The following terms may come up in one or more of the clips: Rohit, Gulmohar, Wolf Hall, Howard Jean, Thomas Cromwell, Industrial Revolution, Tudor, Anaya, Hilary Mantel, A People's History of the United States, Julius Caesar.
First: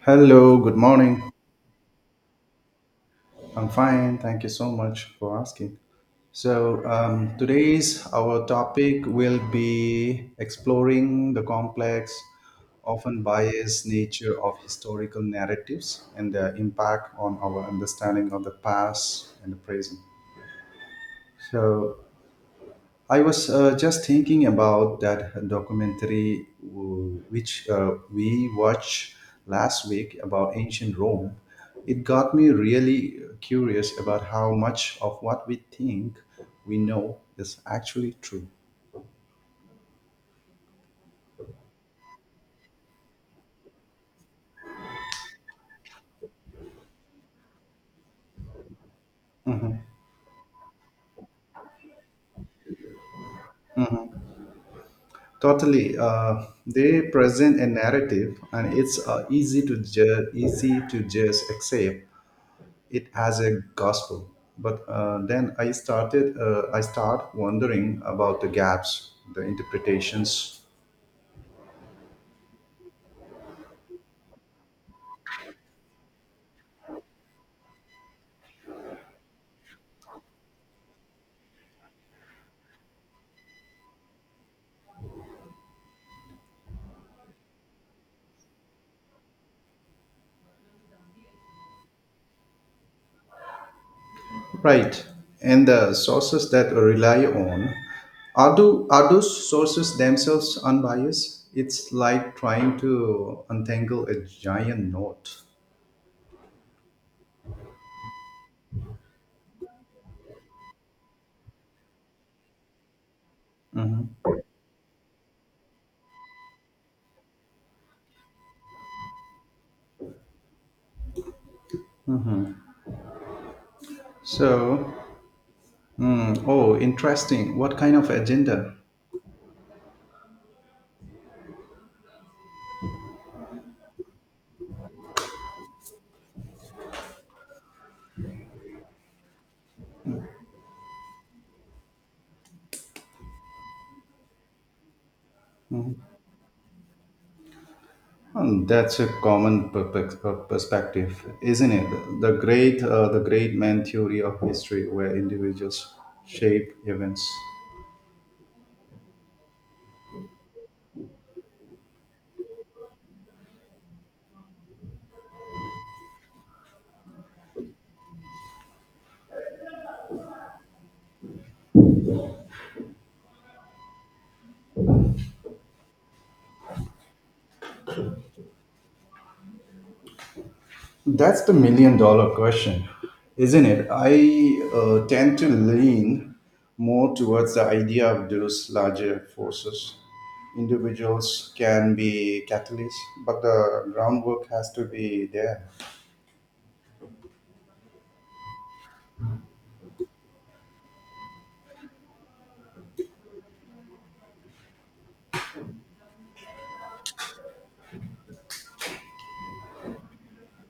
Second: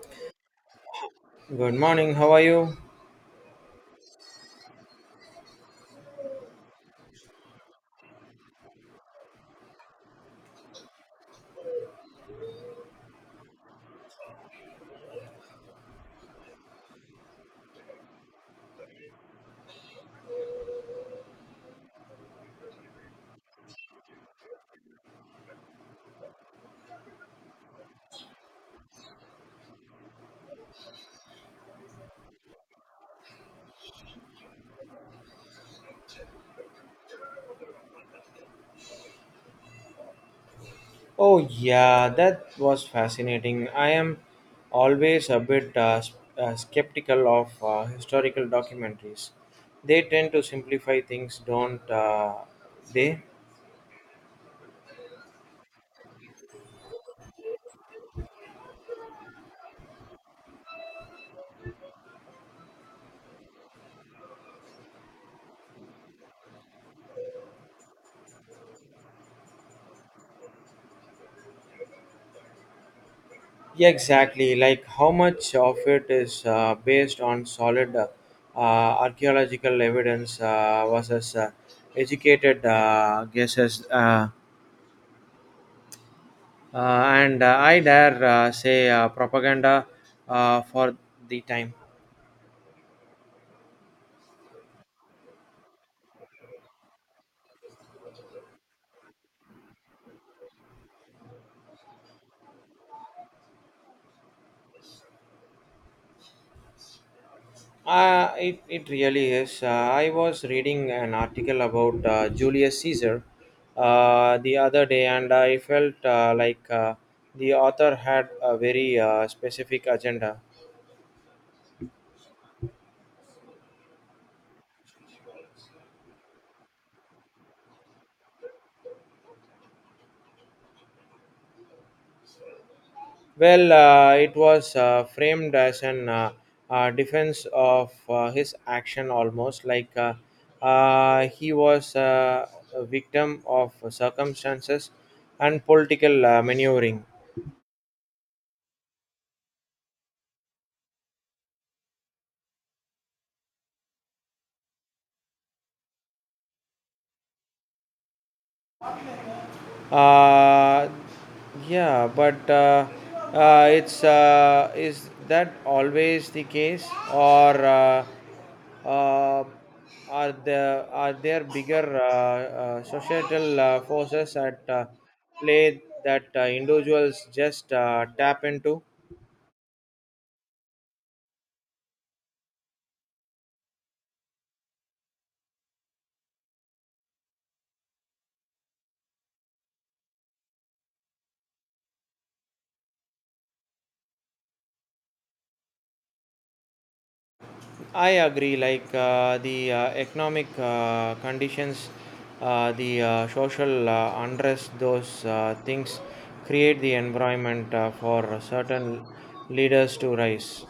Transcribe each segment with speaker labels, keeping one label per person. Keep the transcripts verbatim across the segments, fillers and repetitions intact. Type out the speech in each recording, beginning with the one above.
Speaker 1: Hello, good morning.
Speaker 2: Good morning, how are you?
Speaker 1: I'm fine. Thank you so much for asking. So, um, today's our topic will be exploring the complex, often biased nature of historical narratives and their impact on our understanding of the past and the present. So, I was uh, just thinking about that documentary w- which uh, we watched last week about ancient Rome. It got me really curious about how much of what we think we know is actually true.
Speaker 2: Oh, yeah, that was fascinating. I am always a bit uh, s- uh, skeptical of uh, historical documentaries. They tend to simplify things, don't uh, they?
Speaker 1: Totally, uh, they present a narrative, and it's uh, easy to ju- easy to just accept it as a gospel. But uh, then I started, uh, I start wondering about the gaps, the interpretations,
Speaker 2: Yeah, exactly. Like how much of it is uh, based on solid uh, uh, archaeological evidence uh, versus uh, educated uh, guesses, uh, uh, and uh, I dare uh, say uh, propaganda uh, for the time.
Speaker 1: right, and the sources that we rely on. Are do are those sources themselves unbiased? It's like trying to untangle a giant knot.
Speaker 2: Uh, it, it really is. Uh, I was reading an article about uh, Julius Caesar uh, the other day, and I felt uh, like uh, the author had a very uh, specific agenda.
Speaker 1: So, hmm, oh, interesting. What kind of agenda?
Speaker 2: Well, uh, it was uh, framed as an uh, uh, defense of uh, his action, almost like uh, uh, he was uh, a victim of circumstances and political uh, maneuvering.
Speaker 1: And that's a common per- per- per- perspective, isn't it? The great, uh, the great man theory of history, where individuals shape events.
Speaker 2: Uh, yeah, but uh, uh, it's, uh, is that always the case, or uh, uh, are there are there bigger uh, uh, societal uh, forces at uh, play that uh, individuals just uh, tap into?
Speaker 1: That's the million dollar question, isn't it? I uh, tend to lean more towards the idea of those larger forces. Individuals can be catalysts, but the groundwork has to be there.
Speaker 2: I agree, like uh, the uh, economic uh, conditions, uh, the uh, social uh, unrest, those uh, things create the environment uh, for certain leaders to rise.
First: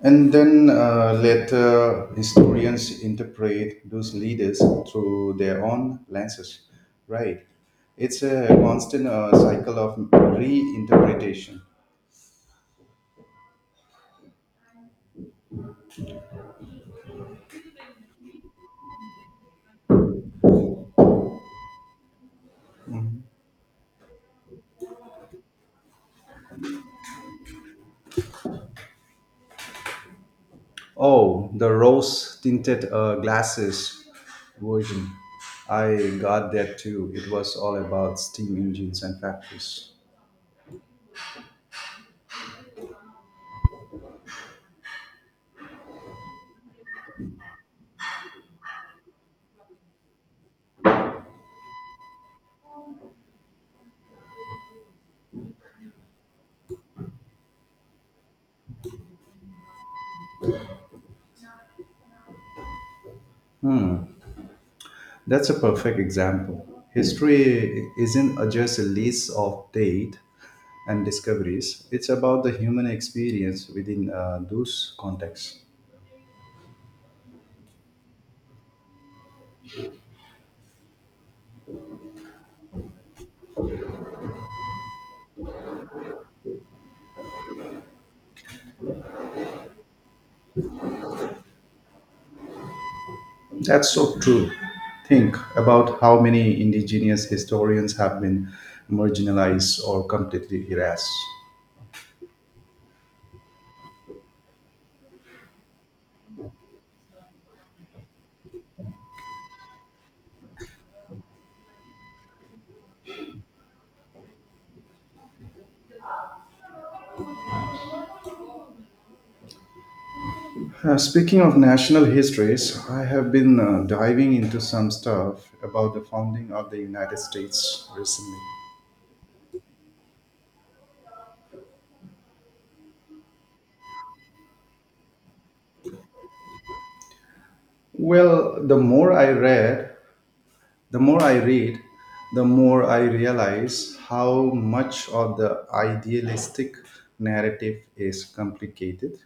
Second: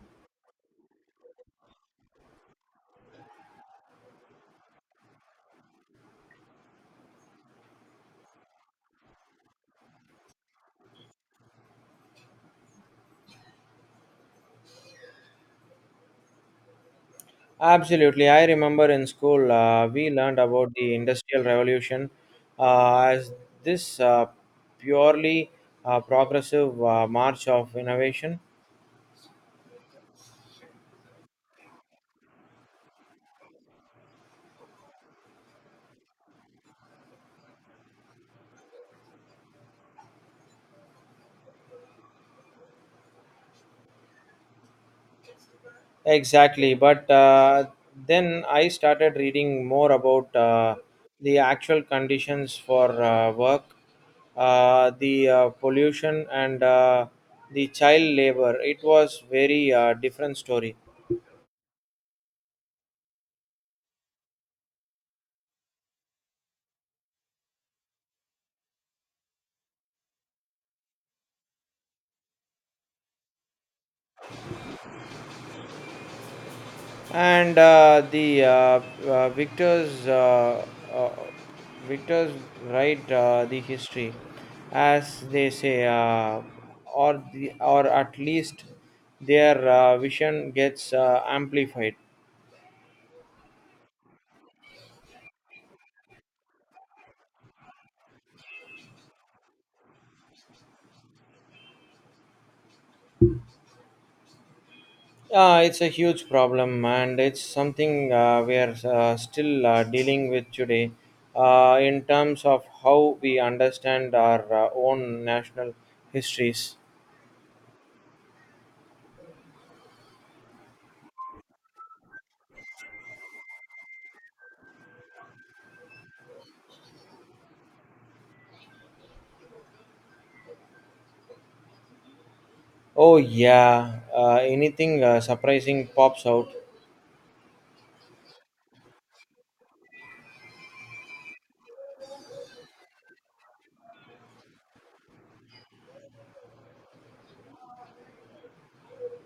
Speaker 1: And then uh, later, historians interpret those leaders through their own lenses, right? It's a constant uh, cycle of reinterpretation.
Speaker 2: Absolutely. I remember in school uh, we learned about the Industrial Revolution uh, as this uh, purely uh, progressive uh, march of innovation.
Speaker 1: Oh, the rose tinted uh, glasses version. I got that too. It was all about steam engines and factories.
Speaker 2: Exactly. But uh, then I started reading more about uh, the actual conditions for uh, work, uh, the uh, pollution, and uh, the child labor. It was very uh, different story.
Speaker 1: That's a perfect example. History isn't a- just a list of date and discoveries. It's about the human experience within uh, those contexts.
Speaker 2: And uh, the uh, uh, victors, uh, uh, victors write uh, the history, as they say, uh, or the, or at least their uh, vision gets uh, amplified.
Speaker 1: That's so true. Think about how many indigenous historians have been marginalized or completely erased.
Speaker 2: Uh, it's a huge problem, and it's something uh, we are uh, still uh, dealing with today uh, in terms of how we understand our uh, own national histories.
Speaker 1: Uh, speaking of national histories, I have been uh, diving into some stuff about the founding of the United States recently.
Speaker 2: Oh, yeah, uh, anything uh, surprising pops out.
Speaker 1: Well, the more I read, The more I read, the more I realize how much of the idealistic narrative is complicated,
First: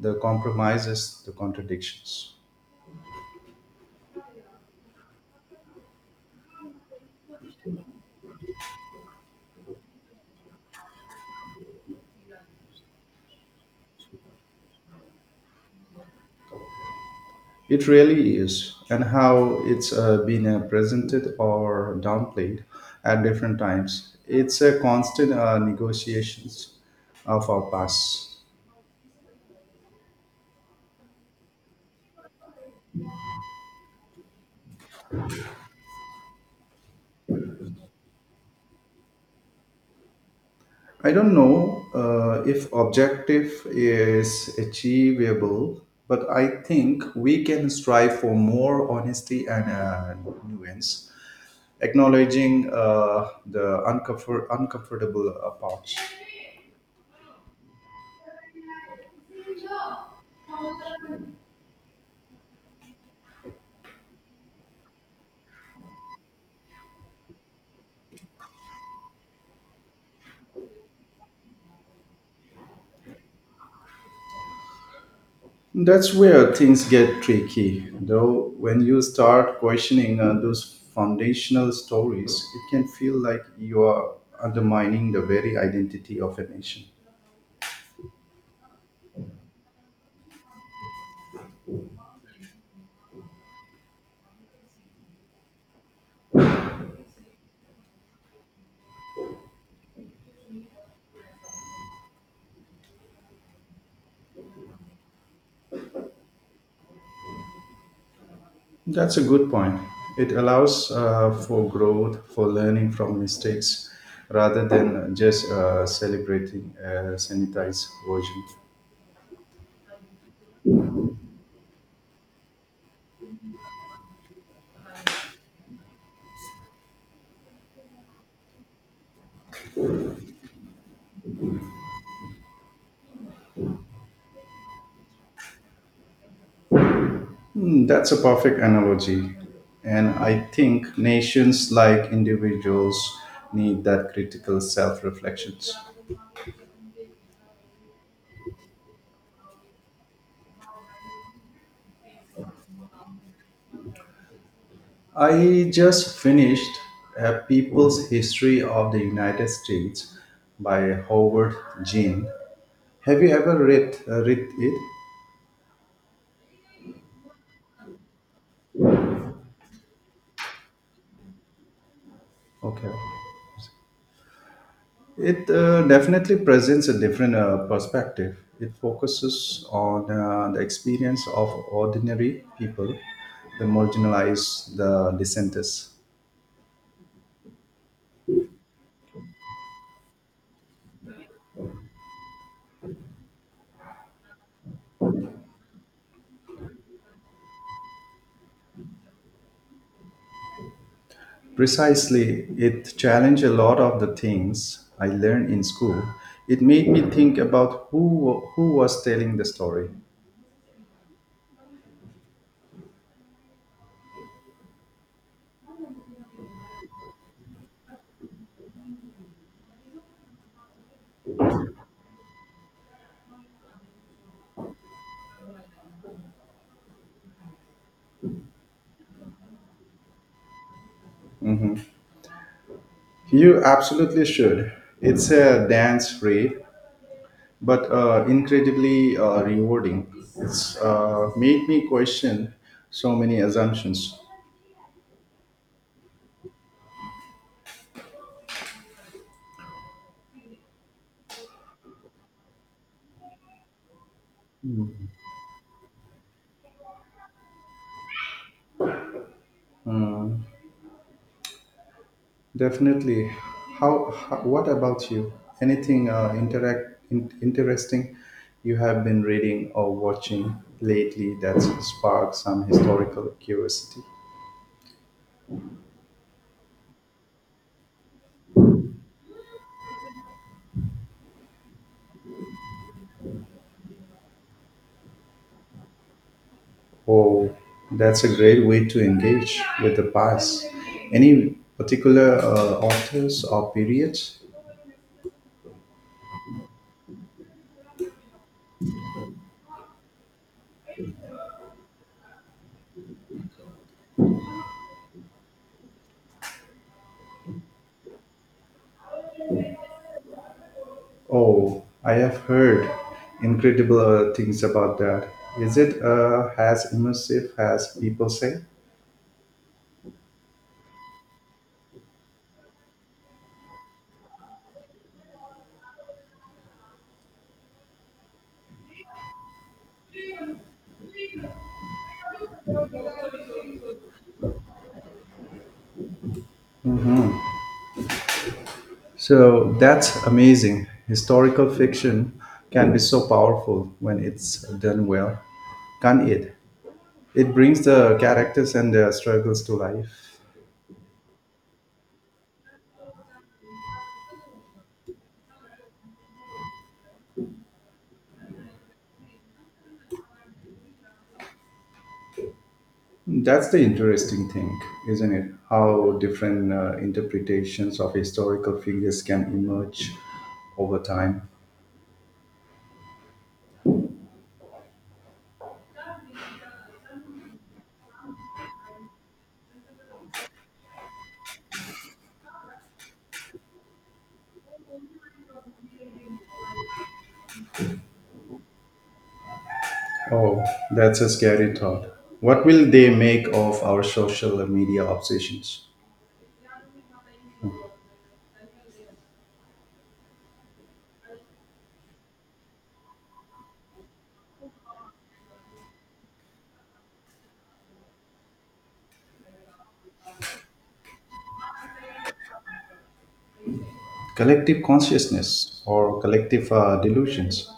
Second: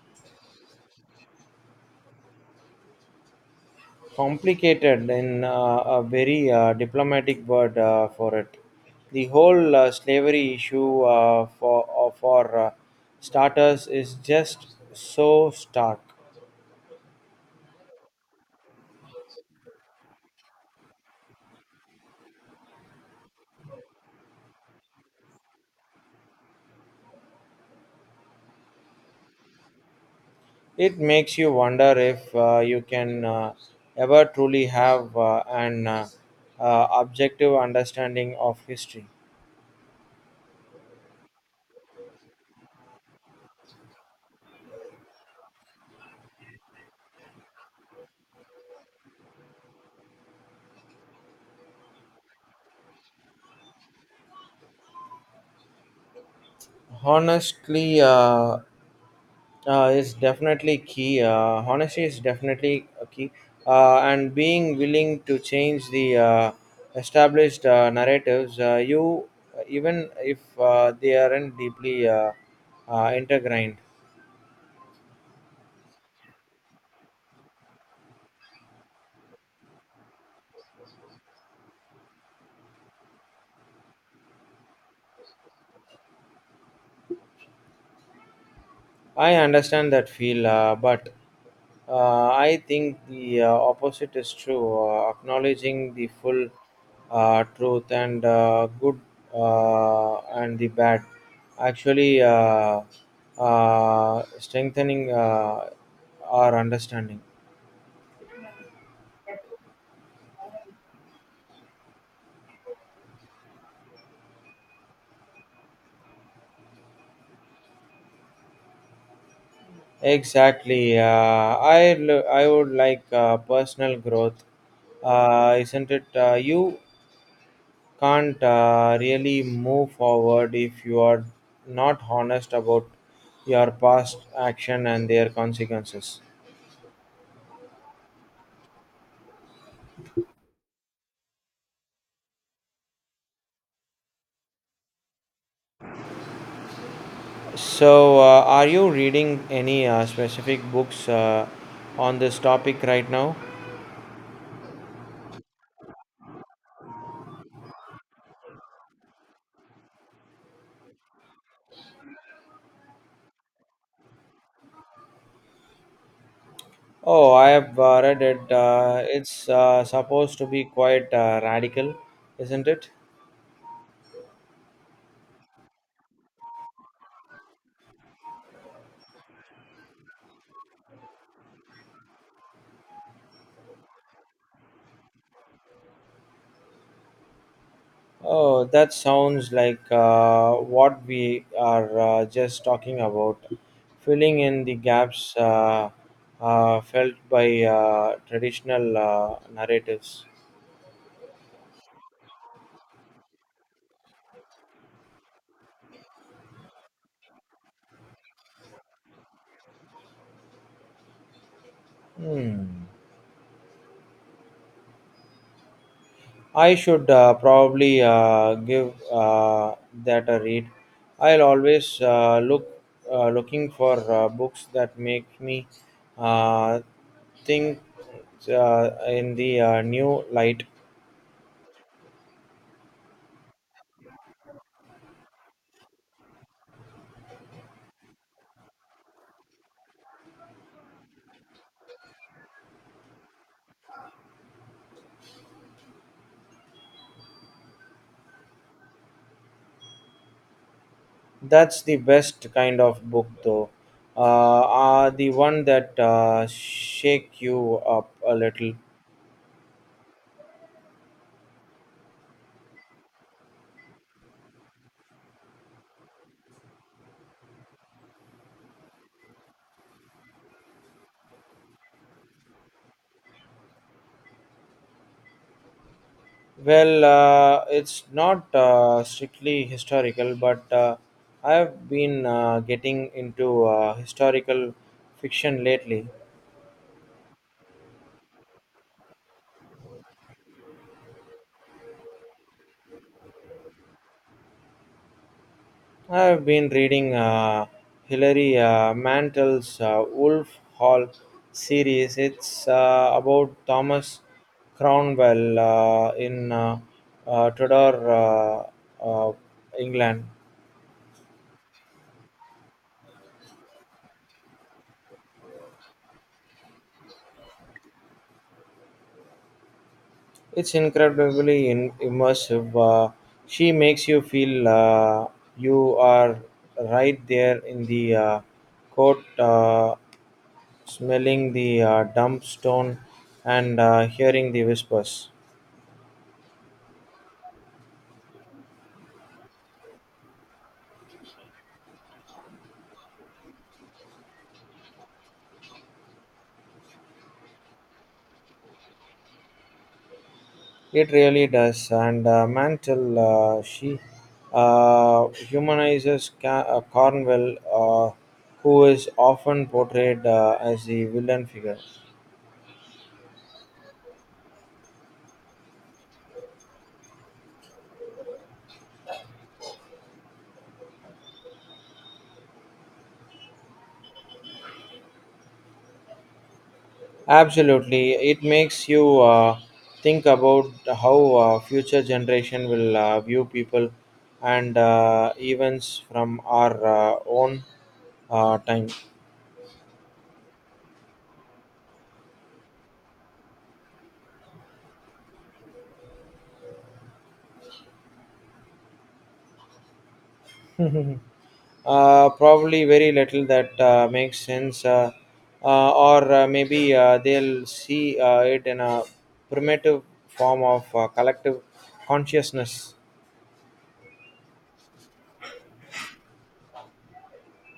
Speaker 1: the compromises, the contradictions.
Speaker 2: Complicated in uh, a very uh, diplomatic word uh, for it. The whole uh, slavery issue, uh, for, uh, for uh, starters, is just so stark.
Speaker 1: It really is, and how it's uh, been uh, presented or downplayed at different times. It's a constant uh, negotiations of our past.
Speaker 2: It makes you wonder if uh, you can uh, ever truly have uh, an uh, uh, objective understanding of history.
Speaker 1: I don't know uh, if objective is achievable, but I think we can strive for more honesty and uh, nuance, acknowledging uh, the uncomfort- uncomfortable uh, parts.
Speaker 2: Honestly uh, uh, is definitely key. Uh, honesty is definitely a key, uh, and being willing to change the uh, established uh, narratives, uh, you even if uh, they aren't deeply uh, uh, intertwined.
Speaker 1: That's where things get tricky, though. When you start questioning uh, those foundational stories, it can feel like you are undermining the very identity of a nation.
Speaker 2: I understand that feel, uh, but uh, I think the uh, opposite is true. Uh, acknowledging the full uh, truth and uh, good uh, and the bad, actually uh, uh, strengthening uh, our understanding.
Speaker 1: That's a good point. It allows uh, for growth, for learning from mistakes, rather than just uh, celebrating a sanitized version.
Speaker 2: Exactly. Uh, I l- I would like uh, personal growth, uh, isn't it? Uh, you can't uh, really move forward if you are not honest about your past action and their consequences.
Speaker 1: Hmm, that's a perfect analogy. And I think nations, like individuals, need that critical self reflections.
Speaker 2: So, uh, are you reading any uh, specific books uh, on this topic right now?
Speaker 1: I just finished A People's History of the United States by Howard Jean. Have you ever read, uh, read it?
Speaker 2: Oh, I have uh, read it. Uh, it's uh, supposed to be quite uh, radical, isn't it?
Speaker 1: Okay. It uh, definitely presents a different uh, perspective. It focuses on uh, the experience of ordinary people, the marginalized, the dissenters.
Speaker 2: Oh, that sounds like uh, what we are uh, just talking about, filling in the gaps uh, uh, felt by uh, traditional uh, narratives.
Speaker 1: Precisely, it challenged a lot of the things I learned in school. It made me think about who who was telling the story.
Speaker 2: Hmm. I should uh, probably uh, give uh, that a read. I'll always uh, look uh, looking for uh, books that make me uh, think uh, in the uh, new light.
Speaker 1: Mhm. You absolutely should. It's a dance, Ray. But uh, incredibly uh, rewarding. It's uh, made me question so many assumptions.
Speaker 2: That's the best kind of book, though. Uh, uh, the one that uh, shake you up a little.
Speaker 1: Uh, Definitely. How, how? What about you? Anything uh, interact in, interesting you have been reading or watching lately that's sparked some historical curiosity?
Speaker 2: Well, uh, it's not uh, strictly historical, but uh, I've been uh, getting into uh, historical fiction lately.
Speaker 1: Oh, that's a great way to engage with the past. Any particular uh, authors or periods?
Speaker 2: I've been reading uh, Hilary uh, Mantel's uh, Wolf Hall series. It's uh, about Thomas Cromwell uh, in uh, uh, Tudor uh, uh, England.
Speaker 1: Oh, I have heard incredible uh, things about that. Is it uh, as immersive as people say?
Speaker 2: It's incredibly in- immersive. Uh, she makes you feel uh, you are right there in the uh, court, uh, smelling the uh, dump stone and uh, hearing the whispers.
Speaker 1: So that's amazing. Historical fiction can be so powerful when it's done well, can't it? It brings the characters and their struggles to life.
Speaker 2: It really does. And uh, Mantle, uh, she uh, humanizes Ca- uh, Cornwell, uh, who is often portrayed uh, as the villain figure.
Speaker 1: That's the interesting thing, isn't it? How different uh, interpretations of historical figures can emerge over time.
Speaker 2: Absolutely, it makes you uh, think about how uh, future generation will uh, view people and uh, events from our uh, own uh, time.
Speaker 1: Oh, that's a scary thought. What will they make of our social media obsessions?
Speaker 2: Uh, probably very little that uh, makes sense, uh, uh, or uh, maybe uh, they'll see uh, it in a primitive form of uh, collective consciousness.
Speaker 1: Collective consciousness or collective uh, delusions?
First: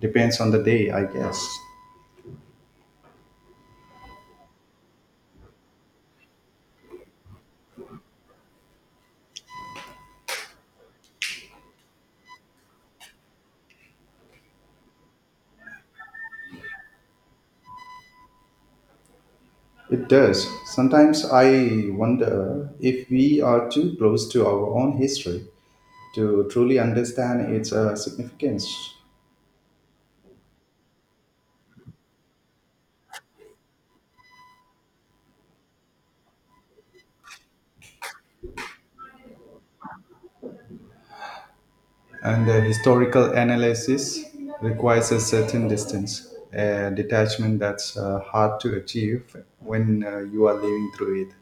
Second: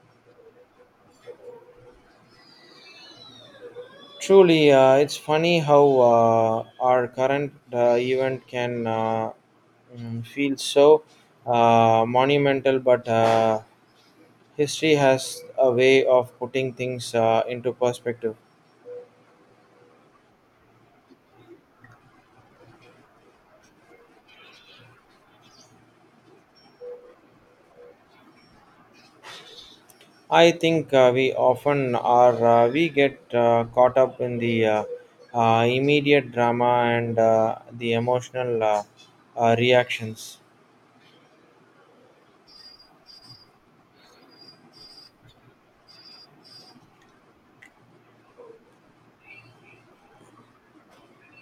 Speaker 1: Depends on the day, I guess.
Speaker 2: Truly, uh, it's funny how uh, our current uh, event can uh, mm, feel so uh, monumental, but uh, history has a way of putting things uh, into perspective.
Speaker 1: It does. Sometimes I wonder if we are too close to our own history to truly understand its uh, significance.
Speaker 2: I think uh, we often are. Uh, we get uh, caught up in the uh, uh, immediate drama and uh, the emotional uh, uh, reactions.
Speaker 1: And the historical analysis requires a certain distance, a detachment that's uh, hard to achieve when uh, you are living through it.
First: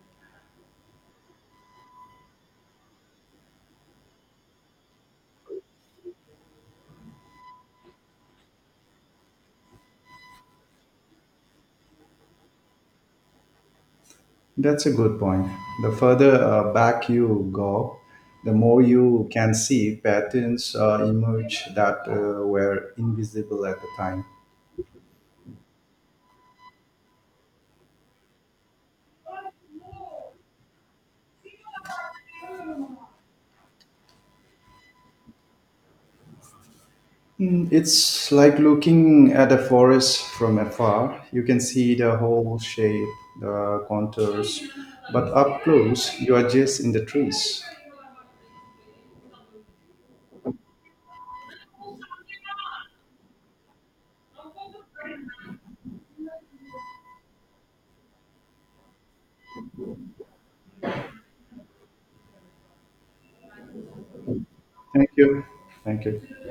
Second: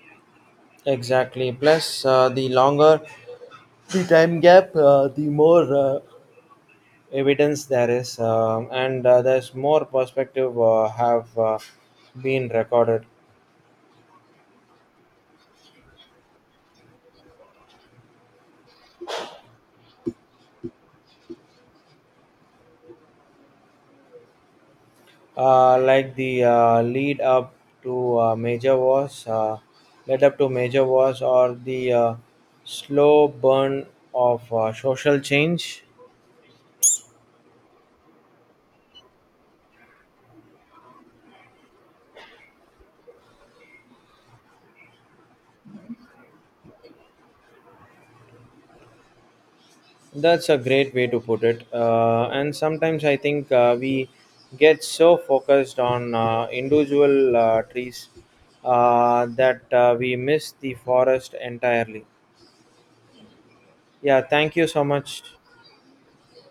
Speaker 2: Exactly. Plus, uh, the longer the time gap, uh, the more uh, evidence there is, um and uh, there's more perspective uh, have uh, been recorded.
Speaker 1: That's a good point. The further uh, back you go, the more you can see patterns uh, emerge that uh, were invisible at the time.
Speaker 2: Uh, like the uh, lead up to uh, major wars, uh, led up to major wars, or the uh, slow burn of uh, social change.
Speaker 1: Mm, it's like looking at a forest from afar. You can see the whole shape, the contours, but up close, you are just in the trees.
Speaker 2: That's a great way to put it. Uh, and sometimes I think uh, we get so focused on uh, individual uh, trees uh, that uh, we miss the forest entirely. Yeah, thank you so
Speaker 1: Thank
Speaker 2: much.
Speaker 1: you. Thank you.